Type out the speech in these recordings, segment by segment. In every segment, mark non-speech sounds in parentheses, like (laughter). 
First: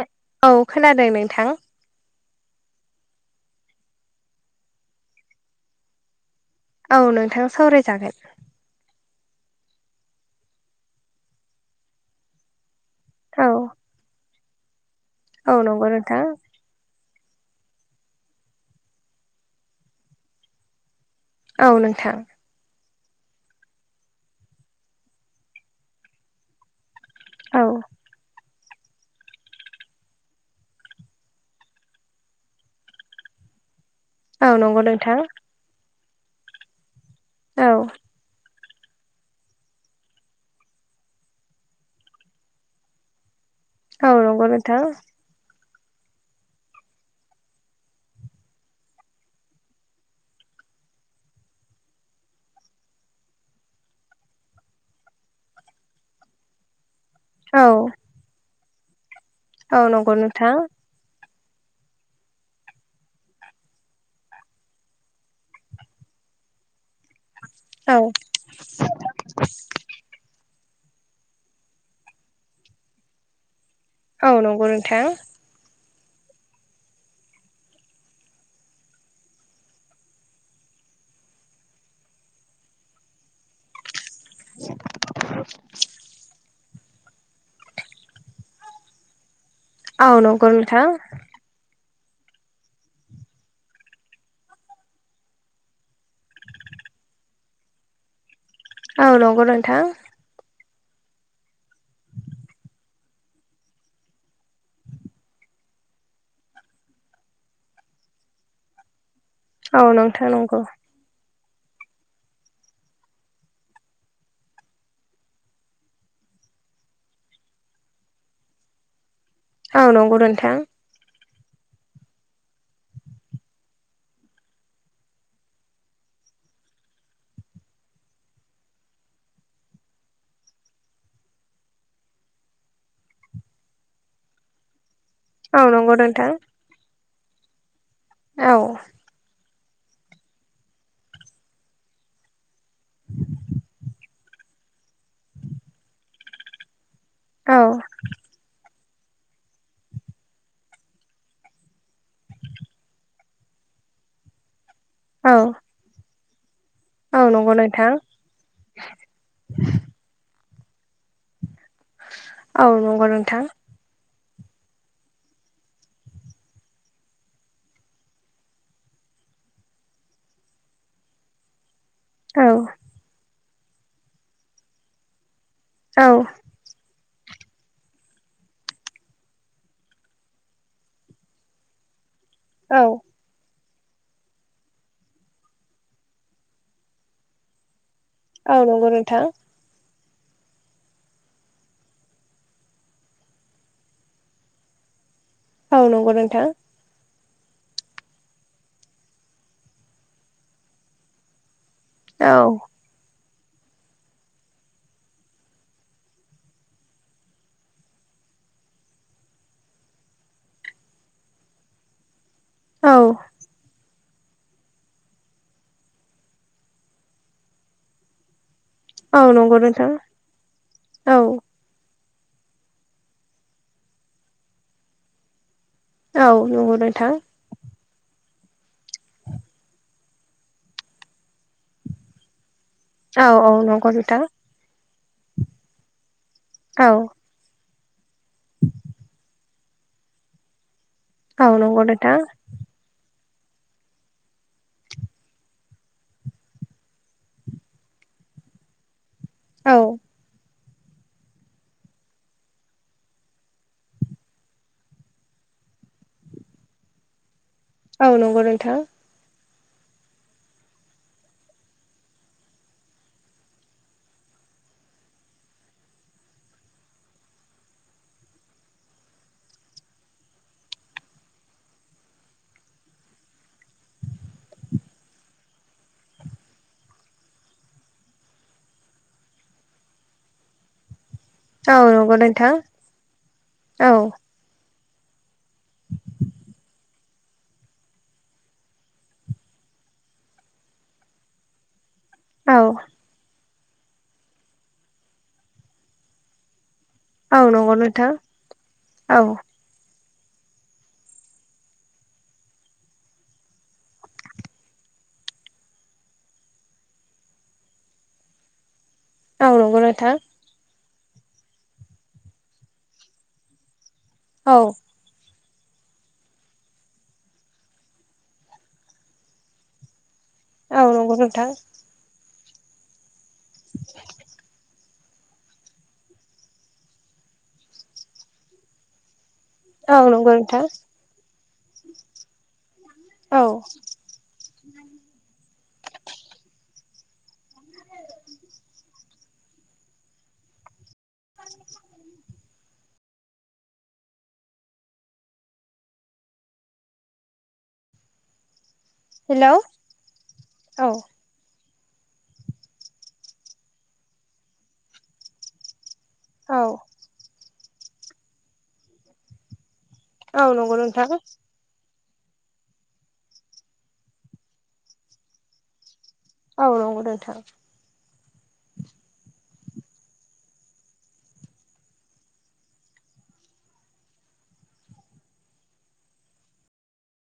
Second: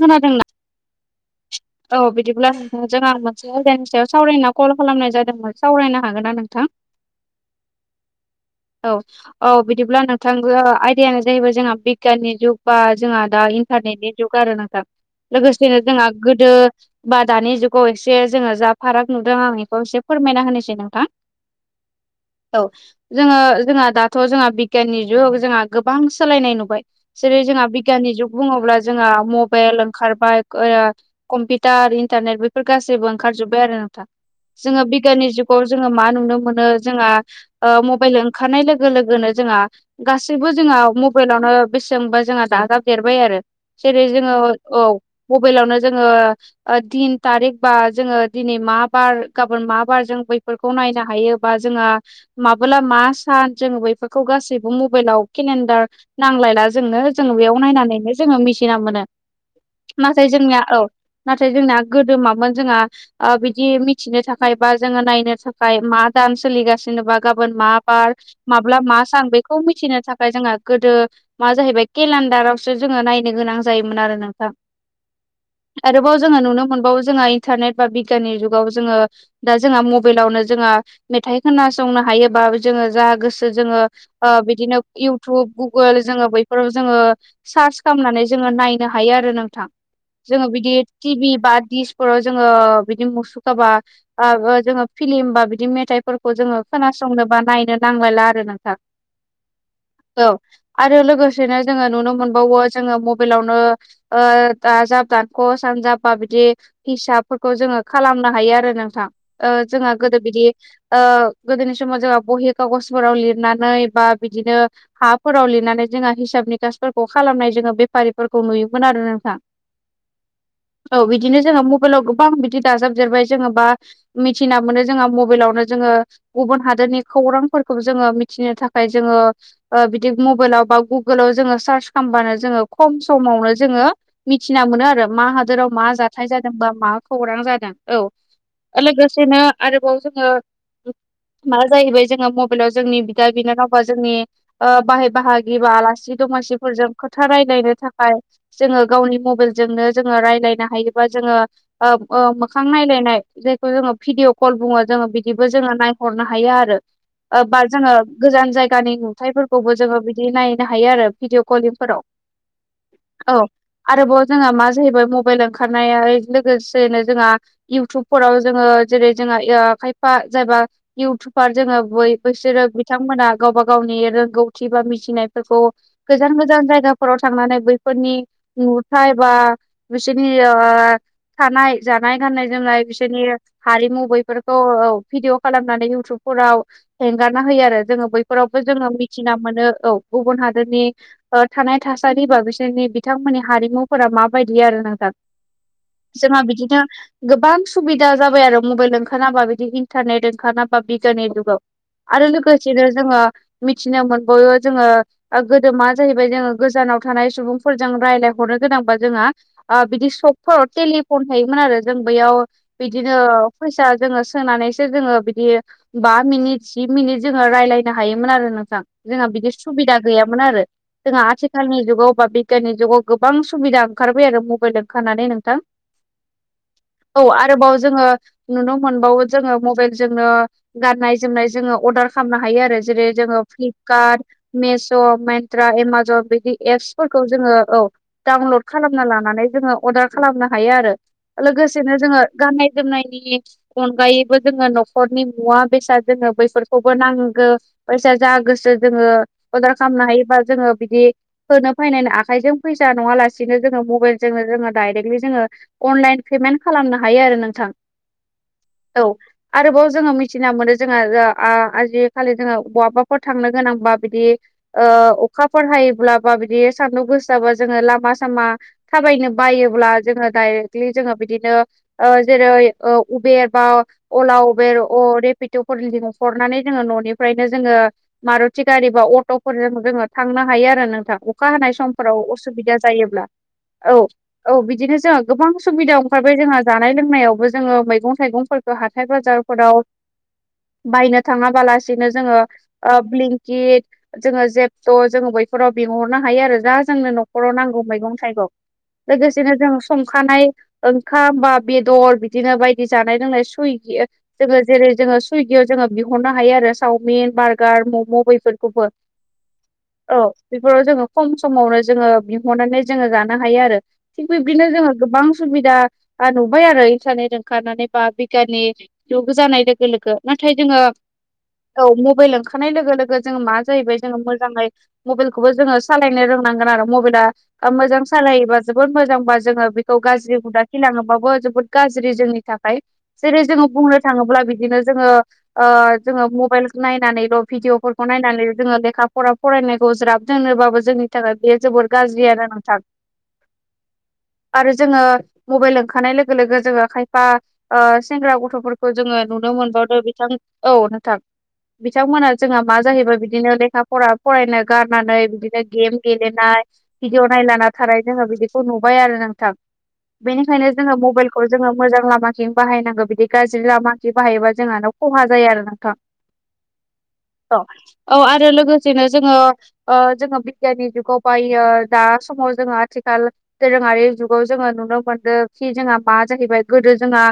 खोनादोंना? औ खोनादों नोंथां। औ बिदिब्ला नोंजों आं मोनसे आयदानि सायाव सावरायना कल खालामनाय जादोंमोन सावरायनो हागोन ना नोंथां? औ नोंथां सावरायजागोन। औ औ बिदिब्ला नोंथां आयदायानो जाहैबाय जोंहा बिगियाननि जुग बा जोंहा दा औ इन्टारनेटनि जुग आरो नोंथा औ लोगोसेनो नंगौ जोंहा नोंथां गोदो बा दानि जुगाव एसे जोङो जा फाराग नुदों आं इखौ एसे फोरमायना होनोसै नोंथां। औ नोंथां। औ जोङो जोंहा दाथ' जोंहा बिगियाननि जुग जोंहा गोबां सोलायनाय नुबाय। जेरै औ जोंहा बिगियाननि जुग बुङोब्ला जोंहा मबेइल ओंखारबाय ओ कम्पिउटार इन्टारनेट बेफोर गासैबो ओंखारजोबबाय आरो नोंथा औ नंगौ जोङो नोंथां बिगियाननि जुग गाव जोङो मा नुनो मोनो जोंहा औ ओ मबेइल ओंखारनाय लोग लोगो लोगोनो जोंहा गासैबो जोंहा मबेइलावनो बेसेबांबा जोंहा दाजाबदेरबाय आरो। जेरै औ जोङो नंगौ नोंथां औ मबेइलावनो जोङो ओ दिन थारिख बा जोङो दिनै मा बार गाबोन मा बार जों बैफोर खौ नायनो हायो बा जोंहा माबोला मा सान जों बैफोरखौ गासैबो मबेइलाव केलेन्डार नांलायला जोङो। जों बेयाव औ नायनानैनो जोङो मिसिना मोनो औ नंगौ नाथाय नोंथां जोंनिया औ नाथाय जोंना गोदो मामोन जोंहा आ बिदि मिथिनो थाखाय बा जोङो नायनो थाखाय मा दान सोलिगासिनोबा गाबोन मा औ बार माब्ला मा सान बेखौ मिथिनो थाखाय जोंहा गोदो मा जाहैबाय केलानडारावसो जोङो नायनो गोनां जायोमोन आरो औ नोंथां नंगौ नोंथां। आरोबाव जोङो नुनो मोनबावो जोंहा इन्टारनेट बा बिगियाननि जुगाव जोङो दा जोंहा मबाइलावनो जोङा मेथाइ खोनासंनो हायो बा जोङो जा गोसो जोङो ओ बिदिनो इउटुब गुगोल जोङो बै फोराव जोङो सार्च खामनानै जोङो नायनो हायो आरो नोंथां। औ जोङो नंगौ बिदि नोंथां टिभि बा दिसकफोराव जोङो बिदि मुसुखाबा आ ओ जोङो फिलिम बा बिदि मेथाइफोरखौ जोङो खोनासंनो बा नायनो नांलायला आरो ना। औ नंगौ नोंथां। औ आरो लोगोसेनो जोङो नुनो मोनबावो जोङो मबेलावनो ओ दाजाब दानख सानजाब बा बिदि हिसाबफोरखौ जोङो खालामनो हायो आरो नोंथां। ओ औ जोंहा गोदो नोंथां बिदि नंगौ ओ गोदोनि समाव जोंहा बहि कागजफोराव लिरनानै बा बिदिनो हाफोराव लिरनानै जोंहा हिसाब निकासफोरखौ खालामनाय जोङो बेफारिफोरखौ नुयोमोन आरो नोंथां। औ नंगौ नोंथां। औ बिदिनो जोङो मबेइलाव गोबां बिदि दाजाबदेरबाय जोङोबा मिथिना मोनो जोंहा मबेइलावनो जोङो गुबुन हादोरनि खौरांफोरखौ जोङो मिथिनो थाखाय जोङो ओ बिदि मबेइलाव बा गुगोलाव जोङो सार्च खामबानो जोङो खम समावनो जोङो मिथिना मोनो आरो मा औ हादोराव मा नंगौ नोंथां जाथाय जादों बा मा खौरां जादों। औ औ लोगो सिनो आरोबाव जोङो मा जाहैबाय जोङो मबाइलाव जोंनि बिदा बिनानावबा जोंनि ओ बाहाय बाहागि बा आलासि दमासिफोरजों खोथा औ रायलायनो थाखाय जोंङो गावनि मबाइलजोंनो जोंङो रायलायनो हायोबा जोङो ओ ओ मोखां नायलायनाय जायखौ जोंङो भिदिअ कल बुंङो जोंङो औ बिदिबो जोङो नायहरनो हायो आरो औ ओ नंगौ बा नोंथां जोङो गोजान जायगानि नुथायफोरखौबो जोङो बिदि नायनो हायो आरो भिडिअ कलिंफोराव। औ नंगौ औ नोंथां। आरोबाव जोंहा मा जाहैबाय मबाइल ओंखारनाया लोगोसेनो जोंहा इउटुबफोराव जोंङो जेरै जोंहा यो खायफा जायबा इउटुबार जोङो बै औ बिसोरो बिथांमोना गावबा गावनि रोंगौथि बा मिथिनायफोरखौ औ गोजान गोजान जायगाफोराव थांनानै बैफोरनि नुथाय बा बिसोरनि ओ थानाय जानाय गाननाय-जोमनाय औ बिसोरनि हारिमु बैफोरखौ औ भिदिअ खालामनानै इउटुबफोराव हेंगारना होयो आरो जोङो बै फोरावबो औ जोंङो नंगौ नोंथां मिथिना मोनो औ गुबुन हादोरनि ओ थानाय थासारि बा बिसोरनि बि बिथांमोननि हारिमुफोरा माबायदि आरो नोंथां। औ नंगौ जोंहा नोंथां बिदिनो गोबां सुबिदा जाबाय आरो मबाइल ओंखारनाबा बिदि इन्टारनेट ओंखारनाबा बिगियाननि जुगाव। आरो औ लोगोसेनो जोंङो मिथिनो मोनबावो जोंङो गोदो मा जाहैबाय जोंङो गोजानाव थानाय सुबुं फोरजों रायलाइहरनो गोनांबा जोंहा आ बिदि सकफोराव टेलिफन थायोमोन आरो जों बैयाव औ बिदिनो फैसा जोंङो सोनानैसो जोङो बिदि बा मिनिट जि मिनिट जोंङो रायलायनो हायोमोन आरो नोंथां। औ जोङा बिदि नंगौ नोंथां सुबिदा गैयामोन आरो जोंहा औ आथिखालनि जुगाव बा बे बिगियाननि जुगाव गोबां सुबिदा ओंखारबाय आरो मबाइल ओंखारनानै नोंथां। औ नंगौ नोंथां। औ आरोबाव जोंङो नुनो मोनबावो जोंङो मबेलजोंनो गाननाय-जोमनाय जोङो अर्डार खालामनो हायो आरो जेरै औ जोङो औ नंगौ नोंथां फ्लिपकार्ट मेस', मेत्रा, एमज'न बिदि औ एप्सफोर खौ जोङो औ डाउनलड खालामना लानानै जोंङो अर्डार खालामनो हायो आरो। औ नंगौ लोगोसेनो नोंथां जोङो गाननाय-जोमनायनि अनगायैबो जोंङो न'खरनि मुवा-बेसाद जोङो बैफोरखोबो नांगो। फैसा जा गोसो जोंङो अर्दार औ खामनो हायो बा जोंङो बिदि होनो फायनायनि आखाइजों फैसा नंङालासिनो जोङो मबाइलजोंनो जोङो डाइरेक्टलि जोङो अनलाइन पेमेन्ट खालामनो हायो आरो नोंथां। औ नंगौ नोंथां। औ। आरोबाव जोङो मिथिना मोनो जोङो ओ आ-आजिखालि जोङो बहाबाफोर थांनो गोनांबा बिदि ओ अखाफोर हायोब्ला बा बिदि सान्दुं गोसाबा जोङो लामा सामा थाबायनो बायोब्ला जोङो डाइरेक्टलि जोङो बिदिनो ओ जेरै ओ उबेर बा अलाव, बेर अ रेपिट'फोर लिंहरनानै जोङो न'निफ्रायनो जोङो मारुथि गारि बा अट'फोरजों जोङो थांनो हायो आरो नोंथां। अखा हानाय औ नंगौ समफोराव नोंथां असुबिदा जायोब्ला औ औ बिदिनो जों गोबां सुबिदा ओंखारबाय जोंहा जानाय लोंनायावबो जोङो मै मैगं-थाइगंफोरखौ हाथाइ बाजारफोराव बायनो थाङाबालास बिदिनो जोंङो औ ओ ब्लिंकिद जोङो जेप्त जोङो बैफोराव बिहर बिहरनो हायो आरो जा जोंनो औ न'खराव नंगौ नांगौ नोंथां मैगं-थाइगं औ लोगोसेनो जों संखानाय ओंखाम बा बेदर बिदिनो बायदि जानाय लोंनाय सुइगि जोंङो जेरै जोंङो सुइगियाव जोङो बिहरनो हायो आरो चावमिन, बार्गार, मम' बैफोरखौबो। औ नंगौ नोंथां औ बेफोराव जोङो खम समावनो जोङो बिहरनानै जोङो जानो हायो आरो। थिग औ बिब्दिनो जोङो गोबां सुबिदा आ नुबाय आरो इन्टारनेट ओंखारनानै बा बिगियाननि (unintelligible) जानाय लोगो लोगो नाथाय जोङो औ नंगौ नोंथां औ मबाइल ओंखारनाय लोगो लोगो जोङो मा जाहैबाय जोङो मोजाङै मबाइलखौबो जोङो सालायनो रोंनांगोन आरो। मबाइला मोजां सालायोबा जोबोद मोजांबा जोङो बेखौ औ नंगौ गाज्रि हुदा नोंथां खिथिलाङोबाबो जोबोद गाज्रि जोंनि थाखाय। जेरै औ जोङो बुंनो थाङोब्ला बिदिनो जोङो ओ जोङो मबाइल नायनानैल' भिडिय'फोरखौ नायनानै जोङो लेखा फरा फरायनायखौ ज्राब दोननोबाबो जोंनि थाखाय बेयो जोबोर गाज्रि आरो नोंथां। आरो जोङो मबाइल ओंखारनाय लोगो लोगो जोङो खायफा ओ सेंग्रा गथ'फोर खौ जोङो नुनो हेलौ मोनबावदों बिथां, औ नोंथां। बिथांमोना जोंहा मा जाहैबाय बिदिनो लेखा फरा फरायनो गारनानै बिदिनो गेम औ गेलेनाय भिडिअ' नायलाना थानाय जोङो बिदिखौ नुबाय आरो नोंथां। औ बेनिखायनो नंगौ जोङो नोंथां मबाइलखौ जोङो मोजां लामाथिं बाहायनांगौ बिदि गाज्रि लामाथिं बाहायोबा जोंहानो खहा जायो आरो नोंथां। (inaudible) औ नंगौ नोंथां। औ आरो लोगोसेनो जोङो ओ जोङो (unintelligible) बिगियाननि जुगाव बायो दा समाव जोङो आथिखाल दोरोङारि जुगाव जोङो नुनो मोनदों खि जोंहा मा जाहैबाय गोदो जोंहा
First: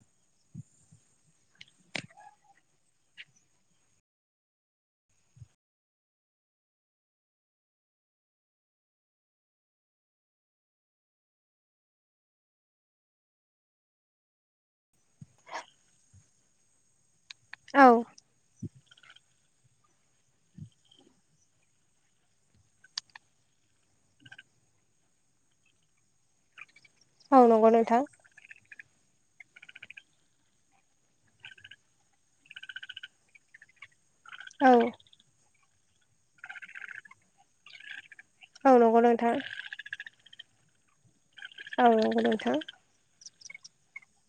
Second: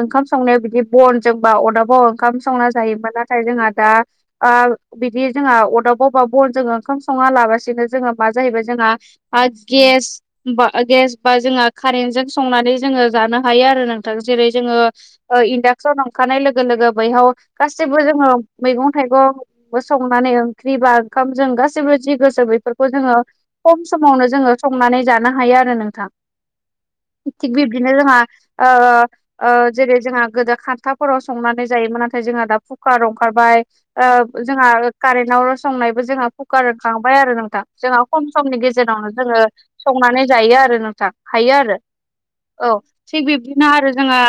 ओंखाम संनायाव बिदि बनजोंबा अरदाबाव ओंखाम संना जायोमोन। नाथाय जोंहा दा ओ बिदि जोंहा अरदाबाव बा बनजों ओंखाम सङा लाबासि नो जोङो मा जाहैबाय जोंहा गेस बा ओ गेस बा जोंहा कारेन्टजों संनानै जोङो जानो हायो आरो नोंथां। जेरै जोङो ओ इन्डाक्सन ओंखारनाय लोगो लोगो बैहाव औ गासैबो जोङो मैगं थाइगंबो संनानै ओंख्रि बा ओंखाम जों गासैबो जि गोसो बेफोरखौ जोङो खम समावनो जोङो संनानै जानो हायो आरो नोंथां। औ थिग नंगौ बिबदिनो नोंथां जोंहा आ ओ जेरै जोंहा गोदो खान्थाफोराव संनानै जायोमोन। नाथाय जोंहा दा कुकार ओंखारबाय। ओ जोंहा औ कारेन्टाव संनायबो जोंहा कुकार होनखांबाय आरो नोंथां। जोंहा खम समनि औ नंगौ गेजेरावनो नोंथां जोङो संनानै जायो आरो नोंथां हायो आरो। औ नंगौ नोंथां औ। थिग बिब्दिनो आरो जोंहा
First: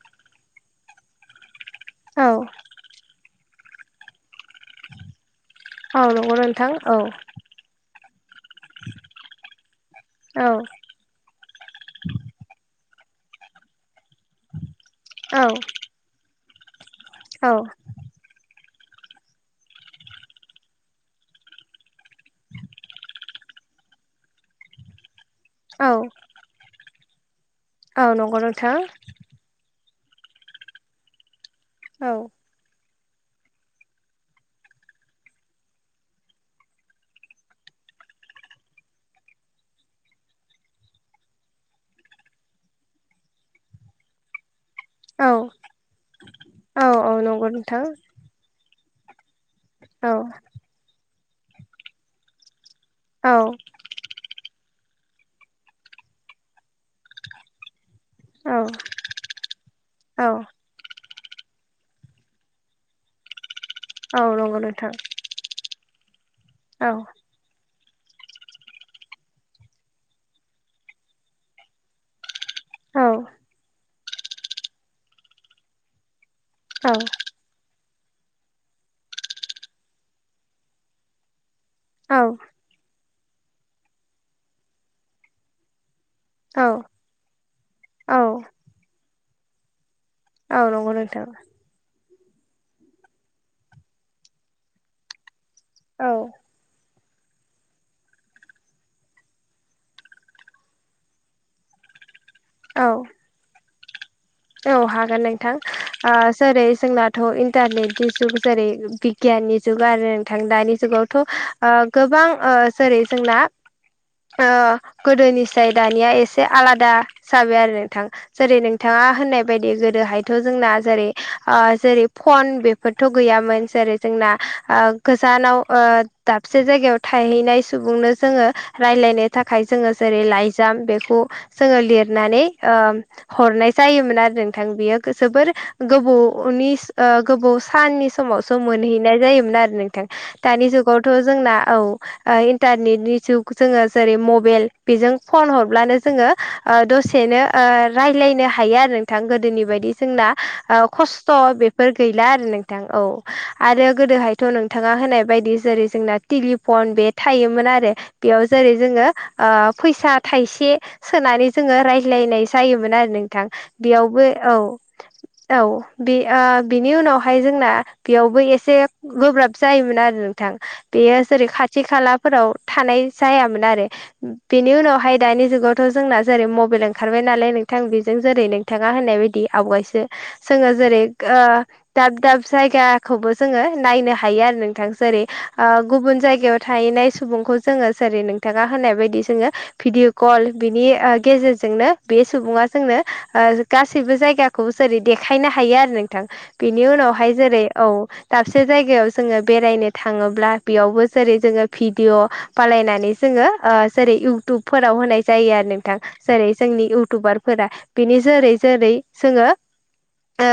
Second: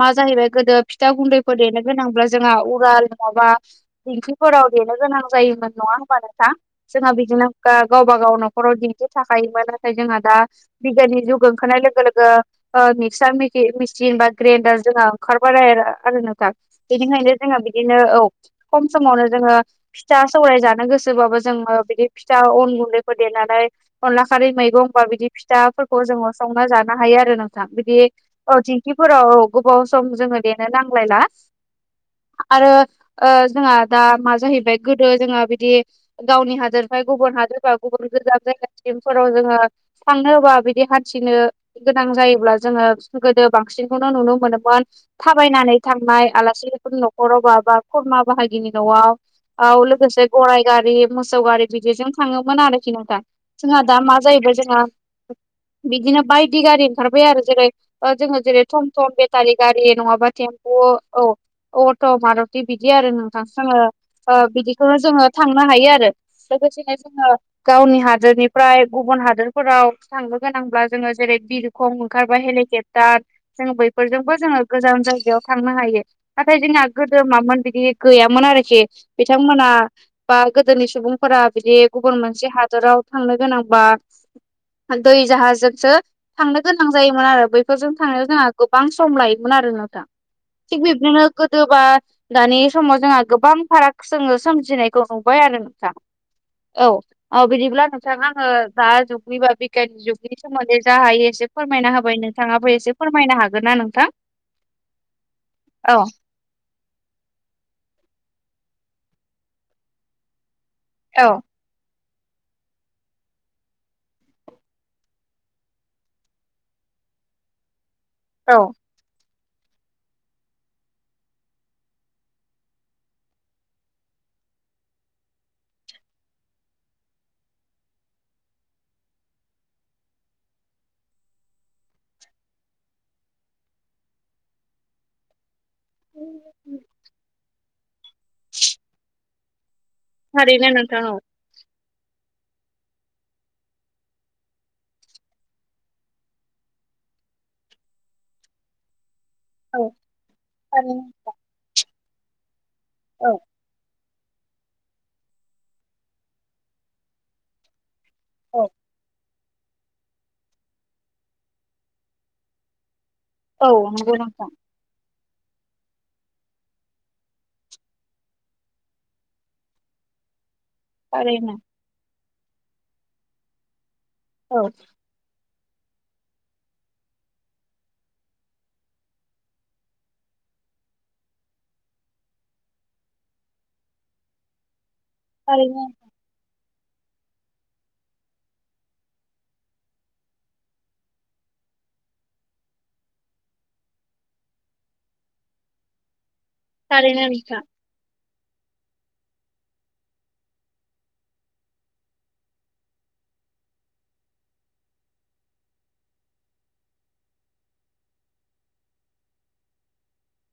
मा जाहैबाय गोदो फिथा गुन्दै देनो गोनांब्ला औ जोंहा उराल नङाबा दिंखिफोराव देनो गोनां जायोमोन नङा औ होनोमबा नंगौ नोंथां? औ जोंहा बिदिनो ओ गावबा गाव न'खराव दिन्थि थाखायोमबानो। थाइ जोंहा दा औ बिगियाननि जुग ओंखोनाय लोगो लोगो ओ मिक्सार मिसिन बा ग्रेन्डार जोंहङो औ ओंखारबार आरो नोंथां बेनिखायनो औ जोंहा बिदि बिदिनो औ खम समावनो जोङो फिथा सौराय जानो गोसोबाबो जोङो बिदि फिथा अन गुन्दैखौ देनानै अनला खारै मैगं बा बिदि औ फिथाफोरखौ जोङो सावना जानो हायो आरो नोंथां बिदि औ नंगौ औ नोंथां दिंखिफोराव गोबाव सम जोङो देनो नांलायला औ आरो ओ जोंहा दा मा जाहैबाय, गोदो जोंहा बिदि गावनि हादोरनिफ्राय गुबुन हादोर बा गुबुन गोजान जायगासिमफोराव जोङो थांनो बा बिदि हान्थिनो गोनां जायोब्ला जोङो गोदो बांसिनखौनो नुनो मोनोमोन औ थाबायनानै थांनाय औ आलासिफोर औ न'खराव नंगौ बा बा नोंथां खुरमा बाहागिनि न'आव औ लोगोसे गराइ गारि, मोसौ गारि बिदिजों थाङोमोन आरोखि नोंथां। औ जोंहा दा मा जाहैबाय जोंहा बिदिनो बायदि गारि ओंखारबाय आरो जेरै ओ जोङो औ जेरै थम थम बेटारि गारि, औ नङाबा टेम अ औ अट' मारतथि बिदि आरो नोंथां जोंङो औ ओ नंगौ नोंथां बिदिखौनो जोङो थांनो हायो आरो औ लोगोसेनो जोङो गावनि हादोरनिफ्राय गुबुन हादोरफोराव थांनो गोनांब्ला जोङो जेरै बिरखं ओंखारबा औ हेलिकप्टार जों बैफोरजोंबो जोङो गोजान जायगायाव थांनो हायो। नाथाय जोंहा गोदोमामोन बिदि गैयामोन आरोखि बिथांमोना बा गोदोनि सुबुंफोरा बिदि गुबुन मोनसे हा हादोराव थांनो गोनांबा दै जाहाजजोंसो औ थांनो गोनां जायोमोन आरो बैफोरजों औ थांनायाव जोंहा गोबां सम लायोमोन आरो नोंथां। औ थिग नंगौ बिबदिनो नोंथां गोदोबा दानि समाव जोंहा गोबां फाराग जोङो सोमजिनायखौ नुबाय आरो नोंथां औ औ औ बिदिब्ला नोंथां आङो दा जुगनि बा बिगियाननि जुगनि सोमोन्दै जा हायो एसे फोरमायना होबाय नों थांङाबो औ एसे फोरमायनो हागोनना नोंथां? औ हागोन नोंथां। औ ओ जेरै जोंनाथ' इन्टारनेटनि जुग जेरै बिगियाननि जुग आरो नोंथां दानि जुगाव। थ' औ ओ गोबां ओ जेरै जोंना ओ गोदोनिफ्राय दानिया एसे आलादा जाबाय आरो नोंथां जेरै नोंथाङा। होननाय बायदि गोदोहायथ' जोंना जेरै जेरै फन बेफोरथ' गैयामोन जेरै जोंना ओ गोजानाव ओ दाबसे जायगायाव थाहैनाय सुबुंनो जोङो राय्लायनो थाखाय जोङो जेरै लाइजाम बेखौ जोङो लिरनानै हरनाय। जायोमोन आरो नोंथां बेयो जोबोर गोबावनि गोबाव साननि समावसो मोनहैनाय जायोमोन आरो नोंथां थारैनो दानि नोंथां जुगावथ' औ जोंना औ ओ इन्टारनेटनि जुग जोङो जेरै मबेल बेजों फन हरब्लानो जोङो। ओ दसेनो ओ रायज्लायनो। हायो आरो नोंथां गोदोनि औ बायदि जोंना थारैनो खस्थ' बेफोर गैला आरो नोंथां। नोंथां औ आरो। गोदोहायथ' नोंथाङा होनाय बायदि जेरै जोंना टेलिफन बे थायोमोन आरो। बेयाव औ जेरै जोङो। ओ फैसा थाइसे सोनानै जोङो रायज्लायनाय जायोमोन आरो नों नोंथां औ नंगौ बेयावबो नोंथां औ। औ बे बिनि उनावहाय जोंना बेयावबो एसे गोब्राब जायोमोन आरो नोंथां। बेयो जेरै थारैनो खाथि खालाफोराव थानाय जायामोन आरो औ बेनि उनावहाय दानि जुगाव थ' जोंना जेरै मबाइल ओंखारबाय नालाय नोंथां बेजों जेरै नोंथाङा होननाय बायदि आवगायसो जोङो जेरै ओ दाब दाब जायगाखौबो जोङो नायनो हायो आरो नोंथां जेरै ओ थारैनो गुबुन जायगायाव थाहैनाय सुबुंखौ जोङो जेरै नोंथाङा होनाय बायदि जोङो। भिडिअ कल बिनि ओ गेजेरजोंनो बे सुबुङा जोंनो ओ गासैबो जायगाखौ जेरै देखायनो हायो आरो नोंथां बेनि थारैनो उनावहाय जेरै नोंथां औ दाबसे जायगायाव जोङो बेरायनो थाङोब्ला बेयावबो जेरै जोङो भिडिअ बानायनानै जोङो ओ जेरै इउटुबफोराव होनाय जायो आरो नोंथां। जेरै जोंनि इउटुबारफोरा बिनि जेरै जेरै जोङो ओ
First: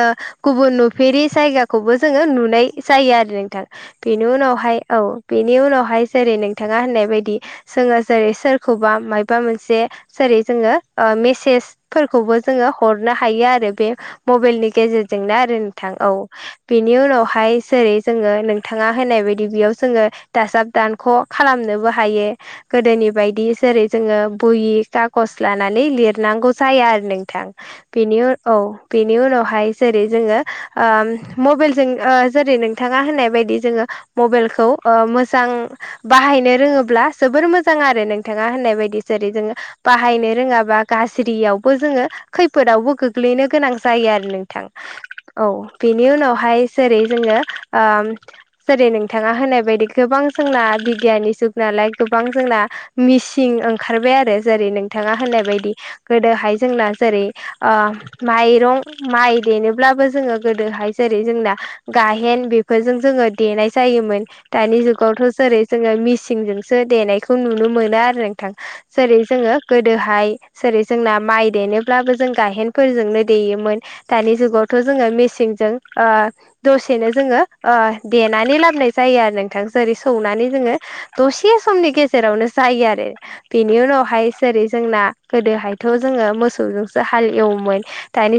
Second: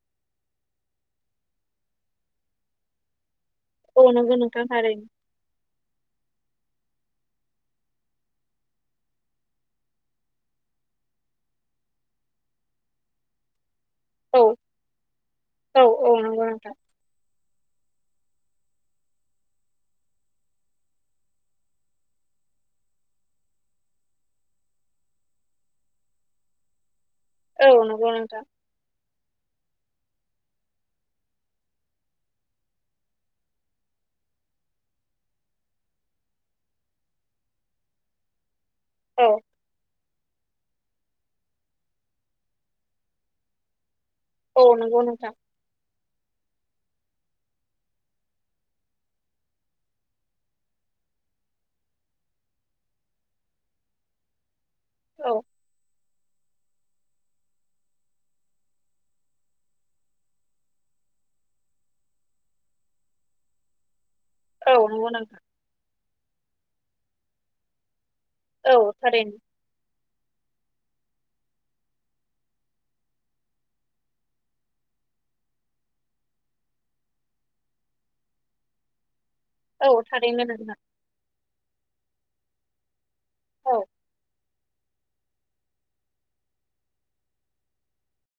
गुबुन नुफेरि जायगाखौबो जोङो नुनाय जायो आरो नोंथां। औ बेनि नंगौ नोंथां उनावहाय औ थारैनो बेनि उनावहाय जेरै नोंथाङा होननाय बायदि। जोङो जेरै सोरखौबा मायबा मोनसे जेरै जोङो मेसेज खौबो जोङो हरनो हायो आरो बे। औ मबाइलनि गेजेरजोंनो आरो नोंथां औ बिनि उनावहाय जेरै जोङो नोंथाङा होनाय बायदि बेयाव जोङो दाजाब दानख' खालामनोबो हायो। गोदोनि बायदि जेरै जोङो बहि खागज लानानै लिरनांगौ जाया आरो। नोंथां औ नंगौ बेनि नोंथां औ। बेनि उनावहाय जेरै जोङो ओ मबाइलजों ओ जेरै नोंथाङा होननाय बायदि जोङो। मबाइलखौ ओ मोजां बाहायनो रोङोब्ला जोबोर मोजां आरो नोंथाङा होननाय बे बायदि औ जेरै जोङो बाहायनो रोंआबा गाज्रिआव जोङो खैफोदावबो गोग्लैनो गोनां जायो आरो नों अ नांगौ नोंथां। बिनि उनावहाय जेरै जोङो ओ जेरै नोंथाङा होनाय बायदि गोबां जोंना बिगियानि जुग नालाय गोबां जोंना मिसिं ओंखारबाय आरो जेरै नोंथाङा औ होननाय बायदि गोदोहाय जोंना जेरै ओ माइरं माइ देनोबब्लाबो जोङो गोदोहाय जेरै जोंना गायेन बे बे फोरजों जोङो देनाय जायोमोन। औ दानि नंगौ जुगावथ' नोंथां जेरै जोङो मिेसिनजोंसो देनायखौ नुनो मोनो आरो। औ जेरै थारैनो जोंङो गोदोहाय जेरै जोंना माइ देनोब्लाबो जों गायहेनफोरजोंनो देयोमोन दानि जुगावथ' जोङो मेसिनजों ओ दसेनो जोङो ओ देनानै लाबोनाय जायो आरो नोंथां जेरै औ थारैनो सौनानै जोङो नोंथां दसे समनि गेजेरावनो जायो आरो औ बेनि उनावहाय जेरै जोंना गोदोहायथ' जोङो मोसौजोंसो हाल एवोमोन दानि